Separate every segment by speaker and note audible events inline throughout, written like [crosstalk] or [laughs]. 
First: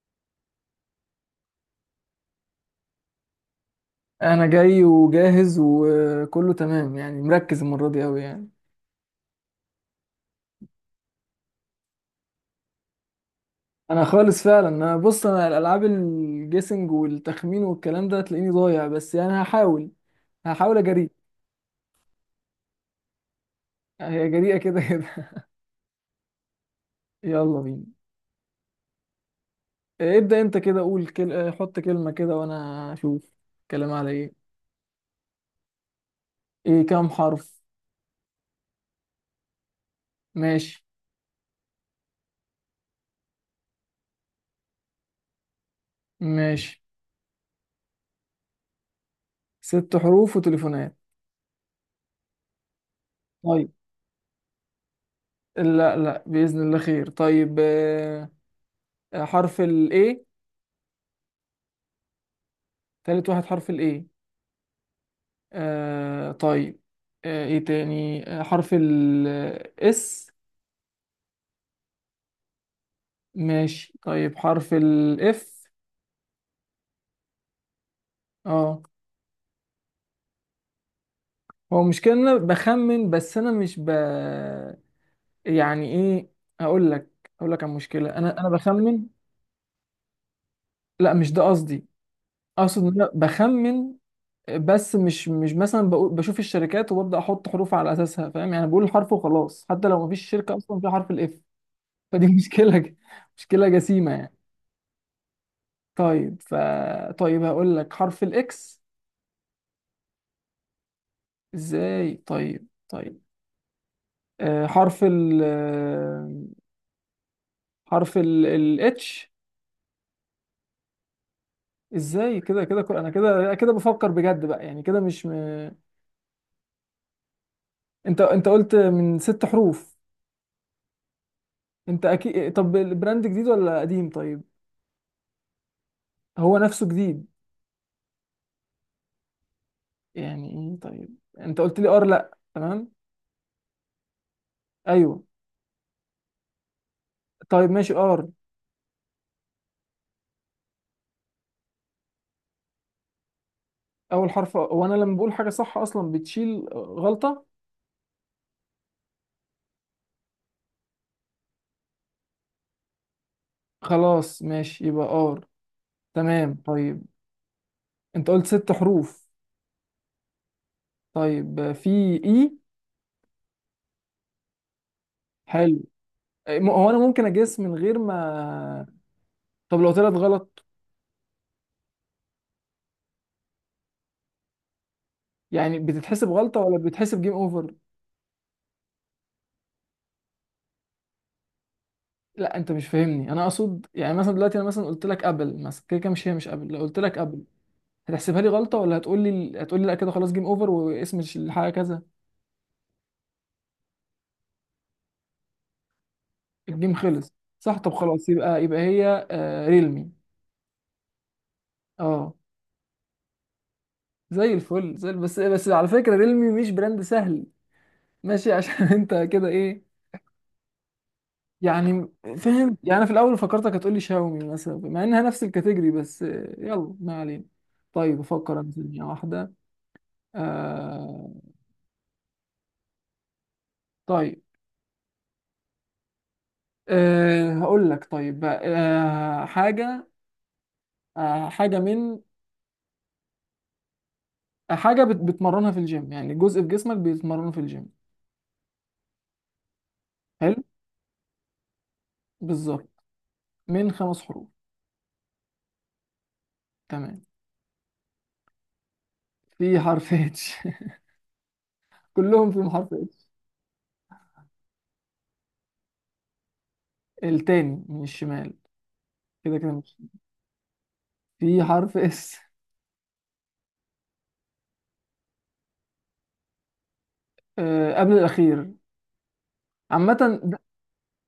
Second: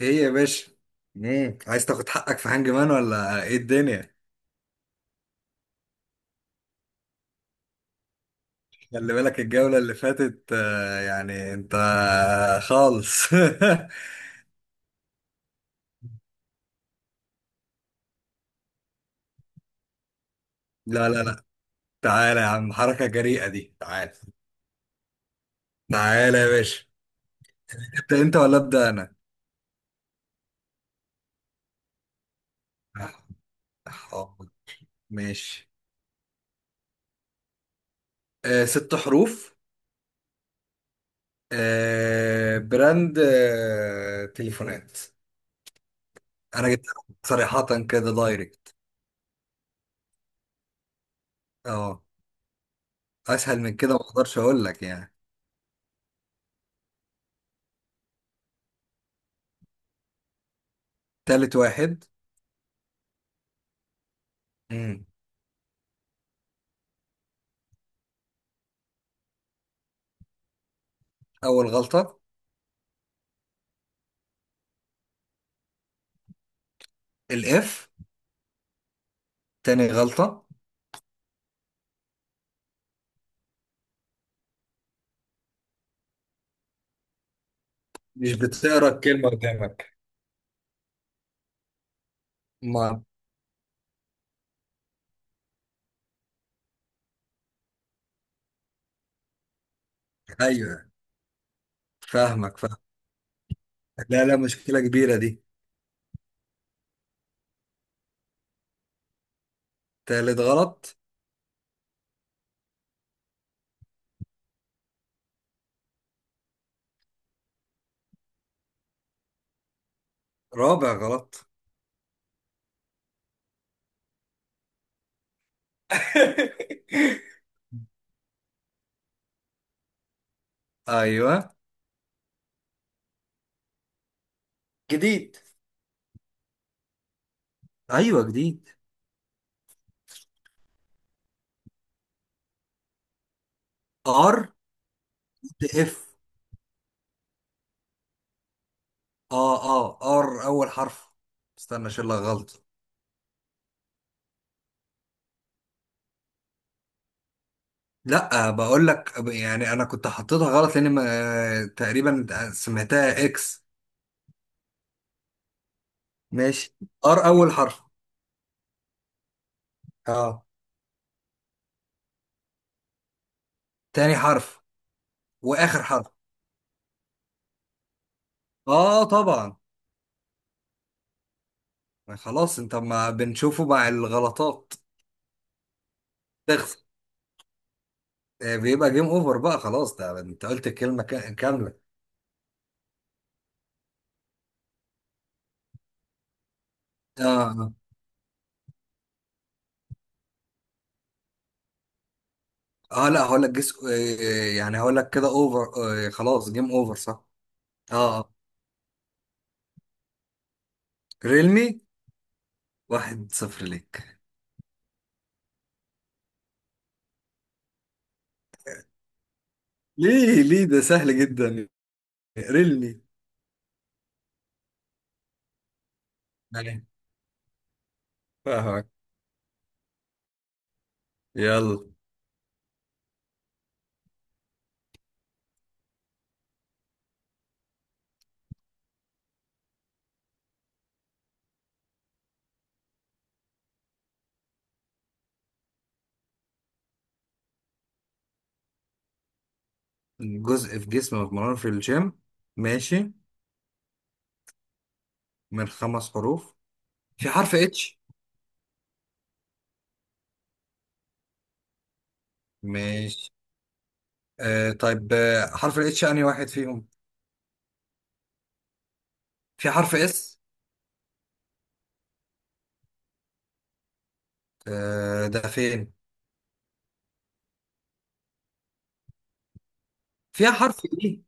Speaker 1: ايه يا باشا؟ عايز تاخد حقك في هانج مان ولا ايه الدنيا؟
Speaker 2: انا جاي وجاهز وكله تمام، يعني مركز المره دي قوي يعني.
Speaker 1: خلي بالك الجولة اللي فاتت يعني انت خالص [laughs]
Speaker 2: انا خالص فعلا. انا بص، انا الالعاب الجيسنج والتخمين والكلام ده تلاقيني ضايع، بس يعني هحاول
Speaker 1: لا
Speaker 2: اجري.
Speaker 1: لا لا، تعالى يا عم، حركة جريئة دي، تعالى.
Speaker 2: هي جريئه كده كده.
Speaker 1: تعالى يا باشا.
Speaker 2: [laughs] يلا بينا.
Speaker 1: ابدأ انت ولا ابدأ انا؟
Speaker 2: إيه، ابدا انت كده قول حط كلمه كده وانا اشوف. كلام على ايه؟
Speaker 1: حاضر. ماشي.
Speaker 2: ايه كام حرف؟
Speaker 1: آه، ست حروف.
Speaker 2: ماشي.
Speaker 1: آه، براند تليفونات. انا
Speaker 2: ماشي،
Speaker 1: جبت صريحة كده دايركت.
Speaker 2: ست حروف وتليفونات.
Speaker 1: اه. اسهل
Speaker 2: طيب،
Speaker 1: من كده ما اقدرش اقول لك يعني.
Speaker 2: لا لا، باذن الله خير. طيب، حرف الايه؟
Speaker 1: تالت واحد.
Speaker 2: تالت واحد، حرف الايه.
Speaker 1: مم.
Speaker 2: طيب. ايه تاني، حرف الاس.
Speaker 1: أول غلطة.
Speaker 2: ماشي، طيب حرف الاف.
Speaker 1: الإف،
Speaker 2: اه.
Speaker 1: تاني غلطة.
Speaker 2: هو مش كده إن انا بخمن، بس انا مش... ب يعني ايه، اقول لك، اقول لك عن مشكلة.
Speaker 1: مش
Speaker 2: انا
Speaker 1: بتقرا
Speaker 2: بخمن.
Speaker 1: الكلمة قدامك؟
Speaker 2: لا، مش ده قصدي، اقصد ان
Speaker 1: ما،
Speaker 2: انا بخمن، بس مش مثلا بقول بشوف الشركات وببدأ احط حروف على اساسها، فاهم يعني، بقول الحرف وخلاص حتى لو مفيش شركة اصلا
Speaker 1: أيوه،
Speaker 2: فيها حرف الاف. فدي [laughs]
Speaker 1: فاهمك فاهم.
Speaker 2: مشكلة، مشكلة جسيمة
Speaker 1: لا
Speaker 2: يعني.
Speaker 1: لا، مشكلة كبيرة دي.
Speaker 2: طيب طيب هقول لك حرف الاكس.
Speaker 1: تالت غلط.
Speaker 2: ازاي؟ طيب طيب. حرف حرف الاتش.
Speaker 1: رابع غلط.
Speaker 2: ازاي؟ كده كده، انا كده كده بفكر بجد بقى، يعني كده مش
Speaker 1: [laughs]
Speaker 2: انت قلت من ست حروف.
Speaker 1: أيوه
Speaker 2: انت اكيد. طب البراند جديد ولا قديم؟ طيب.
Speaker 1: جديد.
Speaker 2: هو نفسه جديد.
Speaker 1: أيوه جديد.
Speaker 2: يعني ايه؟ طيب، انت قلت لي ار لا تمام؟
Speaker 1: آر،
Speaker 2: ايوه.
Speaker 1: إف.
Speaker 2: طيب ماشي، ار.
Speaker 1: آر أول حرف. استنى أشيل لك غلط.
Speaker 2: اول حرف؟ وانا لما بقول حاجة صح اصلا بتشيل غلطة.
Speaker 1: لا، بقول لك يعني أنا كنت حطيتها غلط لأن تقريبا سمعتها إكس.
Speaker 2: خلاص ماشي، يبقى ار. تمام
Speaker 1: ماشي.
Speaker 2: طيب.
Speaker 1: آر أول حرف.
Speaker 2: انت قلت ست حروف.
Speaker 1: آه،
Speaker 2: طيب، في اي.
Speaker 1: تاني حرف واخر
Speaker 2: حلو.
Speaker 1: حرف.
Speaker 2: هو انا ممكن اجس من غير ما...
Speaker 1: اه طبعا.
Speaker 2: طب لو طلعت غلط،
Speaker 1: خلاص، انت ما بنشوفه مع الغلطات.
Speaker 2: يعني بتتحسب غلطة ولا
Speaker 1: تخسر.
Speaker 2: بتتحسب جيم اوفر؟
Speaker 1: بيبقى جيم اوفر بقى، خلاص ده انت قلت الكلمه كامله.
Speaker 2: لا، انت مش فاهمني. انا اقصد يعني مثلا دلوقتي، انا مثلا قلت لك قبل، مثلا كده كده، مش هي، مش قبل، لو قلت لك
Speaker 1: اه
Speaker 2: قبل
Speaker 1: اه.
Speaker 2: هتحسبها لي غلطة، ولا هتقول لي لا كده خلاص جيم اوفر واسم الحاجة كذا؟
Speaker 1: لا هقول لك جس، يعني هقول لك كده اوفر. خلاص جيم
Speaker 2: الجيم
Speaker 1: اوفر صح.
Speaker 2: خلص. صح. طب
Speaker 1: اه
Speaker 2: خلاص،
Speaker 1: آه.
Speaker 2: يبقى هي ريلمي.
Speaker 1: ريلمي.
Speaker 2: اه.
Speaker 1: واحد صفر ليك.
Speaker 2: زي الفل، زي بس على فكرة ريلمي مش براند سهل. ماشي [laughs] عشان انت كده ايه
Speaker 1: ليه ليه؟ ده سهل جدا.
Speaker 2: يعني. فاهم يعني،
Speaker 1: ريلمي
Speaker 2: انا في الاول فكرتك هتقولي شاومي مثلا، مع انها نفس الكاتيجوري، بس
Speaker 1: يعني.
Speaker 2: يلا ما علينا. طيب افكر انا في
Speaker 1: فاهمك.
Speaker 2: ثانية واحده. آه.
Speaker 1: يلا.
Speaker 2: طيب. هقول لك طيب بقى، حاجه. حاجه من... حاجه بتمرنها في الجيم، يعني جزء في جسمك بيتمرنه في الجيم. حلو.
Speaker 1: جزء في جسم متمرن في الجيم.
Speaker 2: بالظبط.
Speaker 1: ماشي.
Speaker 2: من خمس حروف.
Speaker 1: من خمس حروف.
Speaker 2: تمام.
Speaker 1: في حرف اتش؟
Speaker 2: في حرف اتش [laughs] كلهم فيهم حرف اتش.
Speaker 1: ماشي. آه طيب، حرف الاتش انهي واحد فيهم؟
Speaker 2: التاني من الشمال، كده
Speaker 1: في
Speaker 2: كده
Speaker 1: حرف
Speaker 2: مش...
Speaker 1: اس؟
Speaker 2: في حرف اس.
Speaker 1: آه، ده فين؟
Speaker 2: آه، قبل الاخير. عامة.
Speaker 1: فيها حرف اي؟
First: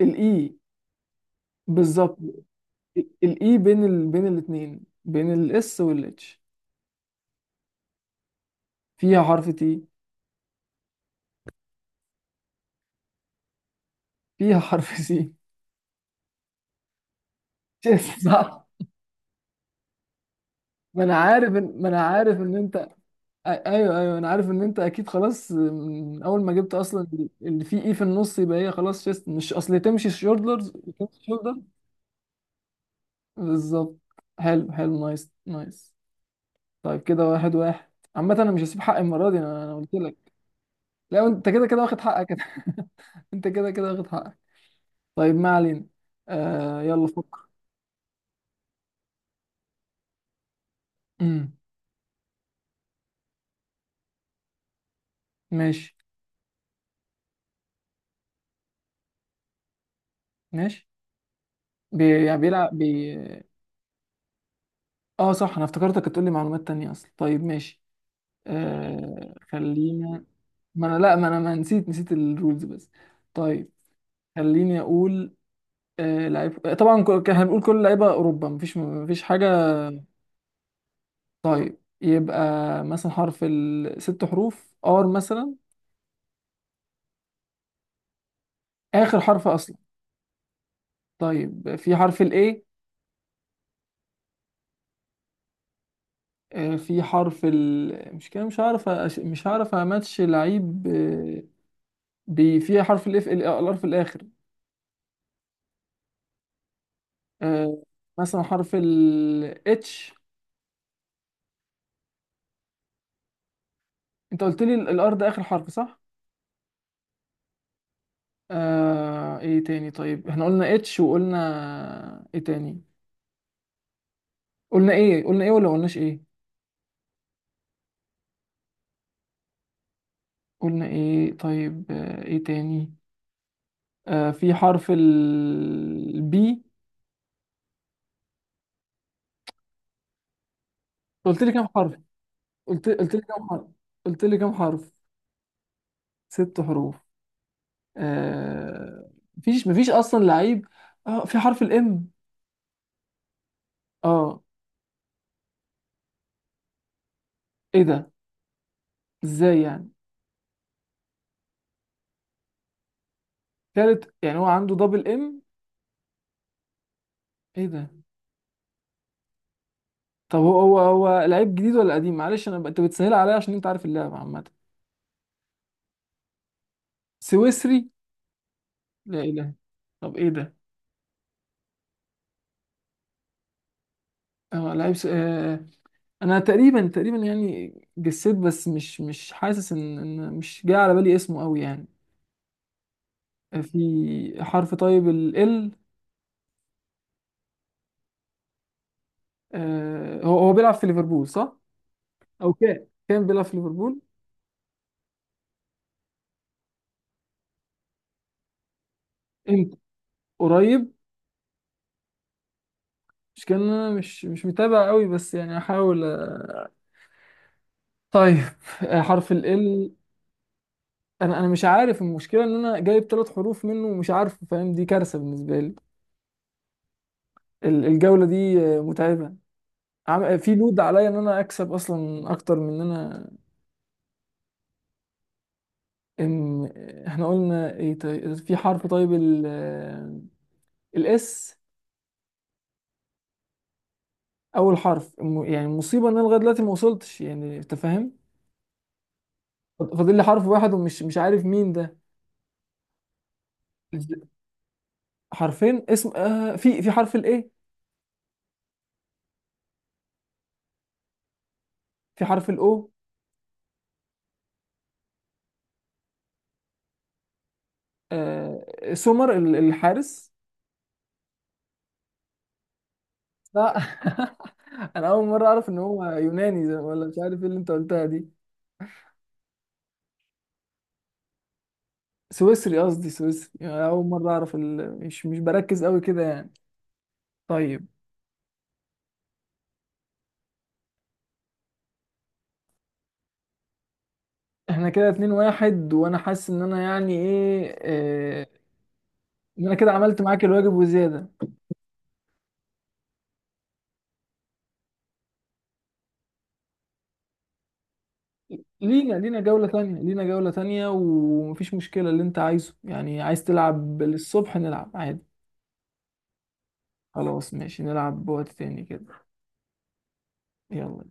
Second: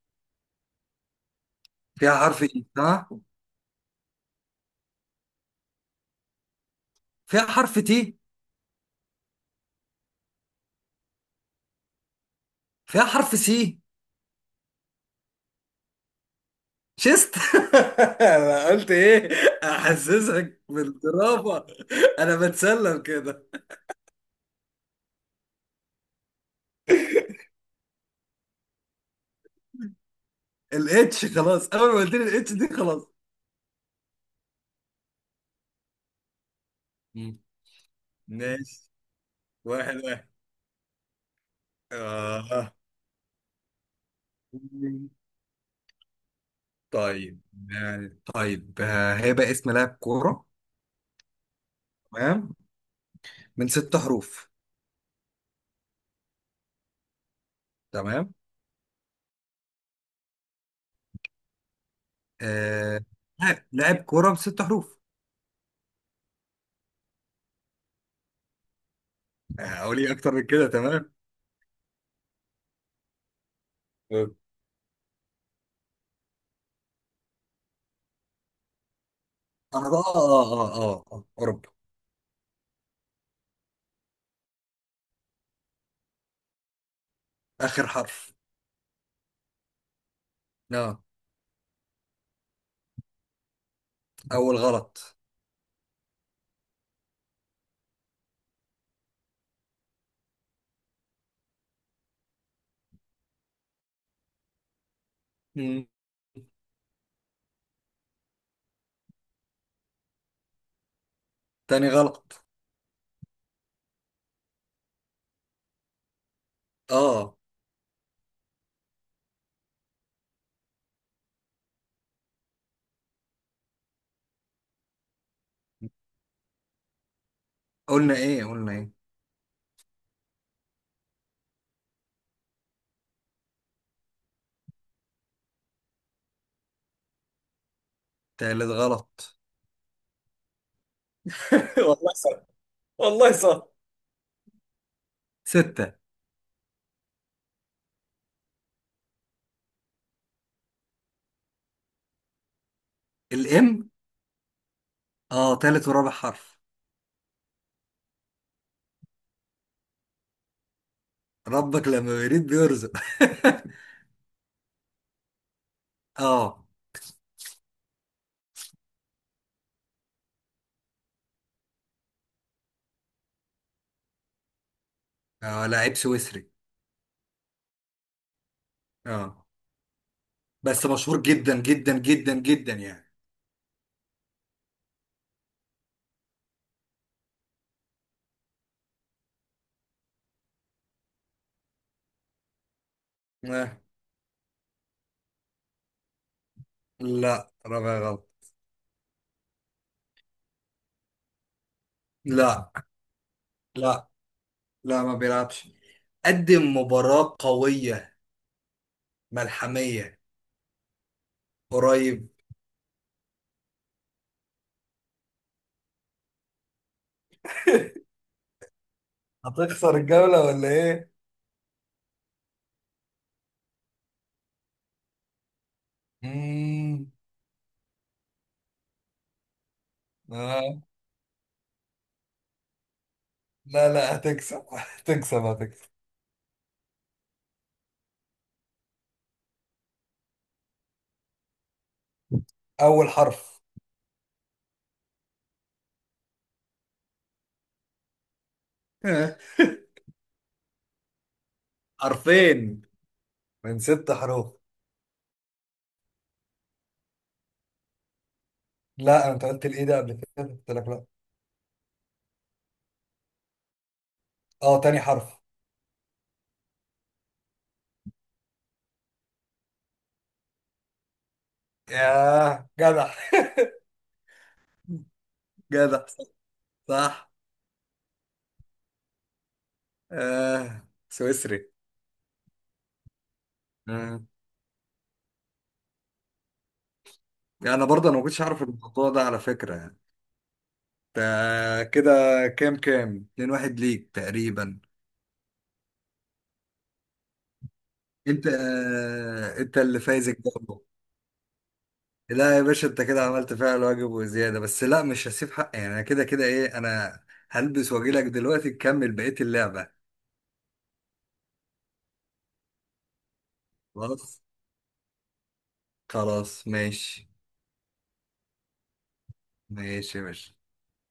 Speaker 2: الاي.
Speaker 1: فيها
Speaker 2: بالظبط.
Speaker 1: حرف اي ها؟
Speaker 2: الاي بين بين الاثنين، بين الاس والاتش.
Speaker 1: فيها حرف تي؟
Speaker 2: فيها حرف تي.
Speaker 1: فيها حرف سي؟
Speaker 2: فيها حرف سي.
Speaker 1: شست. [laughs]
Speaker 2: [laughs] صح.
Speaker 1: انا قلت ايه؟ احسسك
Speaker 2: ما انا عارف
Speaker 1: بالدرافة.
Speaker 2: ما انا
Speaker 1: انا
Speaker 2: عارف ان انت...
Speaker 1: بتسلم كده.
Speaker 2: ايوه ايوه، انا عارف ان انت اكيد خلاص من اول ما جبت اصلا. اللي فيه اي في النص يبقى هي خلاص شيست، مش اصل تمشي شولدرز تمشي
Speaker 1: الاتش
Speaker 2: شولدر.
Speaker 1: خلاص، اول ما قلت لي الاتش دي خلاص.
Speaker 2: بالظبط. حلو حلو، نايس نايس. طيب، كده
Speaker 1: مم.
Speaker 2: واحد واحد. عامة انا مش هسيب
Speaker 1: ماشي.
Speaker 2: حقي المرة دي. انا قلت
Speaker 1: واحد
Speaker 2: لك.
Speaker 1: واحد.
Speaker 2: لا، انت كده كده واخد حقك
Speaker 1: آه.
Speaker 2: [laughs] انت كده كده واخد حقك. طيب ما علينا. آه، يلا فكر.
Speaker 1: طيب، يعني طيب، هيبقى اسم لاعب كورة،
Speaker 2: امم.
Speaker 1: تمام؟ من ست حروف.
Speaker 2: ماشي.
Speaker 1: تمام.
Speaker 2: ماشي. يعني بيلعب
Speaker 1: آه، لاعب لاعب كوره بست حروف.
Speaker 2: اه صح، انا افتكرتك هتقولي معلومات تانية اصلا. طيب ماشي.
Speaker 1: اقول ايه
Speaker 2: خلينا.
Speaker 1: اكتر من كده؟
Speaker 2: ما انا،
Speaker 1: تمام.
Speaker 2: لا، ما انا ما نسيت الرولز بس. طيب،
Speaker 1: آه،
Speaker 2: خليني اقول. لعيب. طبعا كان هنقول كل لعيبة اوروبا، مفيش حاجة.
Speaker 1: اه اه اه اه، اوروبا.
Speaker 2: طيب يبقى، مثلا حرف الست حروف ار مثلا.
Speaker 1: اخر حرف.
Speaker 2: اخر حرف اصلا.
Speaker 1: اه.
Speaker 2: طيب، في حرف الاي.
Speaker 1: اول غلط.
Speaker 2: في حرف مش كده، مش هعرف مش هعرف اماتش لعيب. في حرف الاف الار في الاخر.
Speaker 1: مم.
Speaker 2: آه، مثلا حرف ال اتش.
Speaker 1: تاني غلط.
Speaker 2: انت قلت لي الار ده اخر حرف صح؟
Speaker 1: اه.
Speaker 2: ايه تاني؟ طيب احنا قلنا اتش وقلنا ايه تاني. قلنا ايه، قلنا ايه ولا قلناش ايه.
Speaker 1: قلنا ايه قلنا ايه.
Speaker 2: قلنا ايه. طيب، ايه تاني. في حرف البي.
Speaker 1: تالت غلط.
Speaker 2: قلت لي كام
Speaker 1: [laughs]
Speaker 2: حرف؟
Speaker 1: والله صح.
Speaker 2: قلت لي
Speaker 1: والله
Speaker 2: كام حرف؟
Speaker 1: صح.
Speaker 2: قلت لي كام حرف؟
Speaker 1: ستة.
Speaker 2: ست حروف. آه. مفيش اصلا لعيب. اه في حرف الام.
Speaker 1: الام.
Speaker 2: اه.
Speaker 1: اه، تالت ورابع حرف.
Speaker 2: ايه ده؟ ازاي يعني؟
Speaker 1: ربك لما بيريد بيرزق.
Speaker 2: تالت يعني، هو عنده دبل ام.
Speaker 1: [laughs] اه.
Speaker 2: ايه ده؟ طب هو لعيب جديد ولا قديم؟ معلش انا انت بتسهل عليا عشان انت عارف اللعبه عامه.
Speaker 1: اه، لاعب سويسري.
Speaker 2: سويسري. لا
Speaker 1: اه.
Speaker 2: اله. طب ايه ده.
Speaker 1: بس مشهور جدا جدا جدا جدا يعني.
Speaker 2: اه لعيب انا تقريبا يعني جسيت، بس مش حاسس ان مش جاي على بالي اسمه قوي يعني.
Speaker 1: آه.
Speaker 2: في حرف طيب ال.
Speaker 1: لا رابع غلط.
Speaker 2: هو بيلعب في ليفربول صح؟ او
Speaker 1: لا.
Speaker 2: كان بيلعب في ليفربول.
Speaker 1: لا لا ما بيلعبش. قدم مباراة قوية
Speaker 2: امتى،
Speaker 1: ملحمية.
Speaker 2: قريب؟
Speaker 1: قريب.
Speaker 2: مش كان. انا مش متابع قوي، بس يعني احاول.
Speaker 1: [laughs]
Speaker 2: طيب، حرف ال.
Speaker 1: هتخسر الجولة ولا ايه؟
Speaker 2: انا مش عارف. المشكله ان انا جايب ثلاث حروف منه ومش عارف، فاهم؟ دي كارثه بالنسبه لي.
Speaker 1: مم.
Speaker 2: الجوله دي متعبه. في لود
Speaker 1: آه.
Speaker 2: عليا ان انا اكسب اصلا اكتر من ان انا...
Speaker 1: لا لا، هتكسب هتكسب هتكسب.
Speaker 2: ان احنا قلنا ايه؟ طيب في حرف طيب الاس.
Speaker 1: أول حرف.
Speaker 2: اول حرف. يعني مصيبه ان انا لغايه دلوقتي ما وصلتش، يعني انت فاهم.
Speaker 1: [laughs]
Speaker 2: فاضل لي حرف واحد ومش مش عارف مين ده.
Speaker 1: حرفين من ست حروف.
Speaker 2: حرفين اسم. في حرف الايه.
Speaker 1: لا، انت قلت الايه ده قبل كده، قلت لك لا.
Speaker 2: في حرف الاو.
Speaker 1: اه، تاني حرف.
Speaker 2: آه سومر، الحارس.
Speaker 1: ياه، جدع!
Speaker 2: لا [laughs] انا اول مره اعرف
Speaker 1: [laughs]
Speaker 2: ان هو
Speaker 1: جدع.
Speaker 2: يوناني زي ولا مش
Speaker 1: صح.
Speaker 2: عارف ايه اللي انت قلتها دي.
Speaker 1: آه. سويسري.
Speaker 2: سويسري، قصدي سويسري، يعني اول
Speaker 1: آه.
Speaker 2: مره اعرف مش بركز قوي كده يعني.
Speaker 1: انا
Speaker 2: طيب.
Speaker 1: برضه انا ما كنتش اعرف الموضوع ده على فكرة. كده. كام كام؟ اتنين واحد ليك تقريبا.
Speaker 2: احنا كده اتنين واحد، وانا حاسس ان انا يعني ايه
Speaker 1: انت
Speaker 2: ان انا
Speaker 1: انت
Speaker 2: كده
Speaker 1: اللي
Speaker 2: عملت
Speaker 1: فايز
Speaker 2: معاك الواجب
Speaker 1: الجولة.
Speaker 2: وزياده.
Speaker 1: لا يا باشا، انت كده عملت فعل الواجب وزيادة، بس لا مش هسيب حقي يعني، انا كده كده ايه. انا هلبس واجيلك دلوقتي تكمل
Speaker 2: لينا
Speaker 1: بقية
Speaker 2: لينا جوله تانية،
Speaker 1: اللعبة.
Speaker 2: لينا جوله تانية، ومفيش مشكله. اللي انت عايزه، يعني عايز تلعب
Speaker 1: خلاص.
Speaker 2: للصبح نلعب عادي.
Speaker 1: خلاص ماشي.
Speaker 2: خلاص ماشي، نلعب بوقت تاني كده.
Speaker 1: ماشي يا باشا.
Speaker 2: يلا.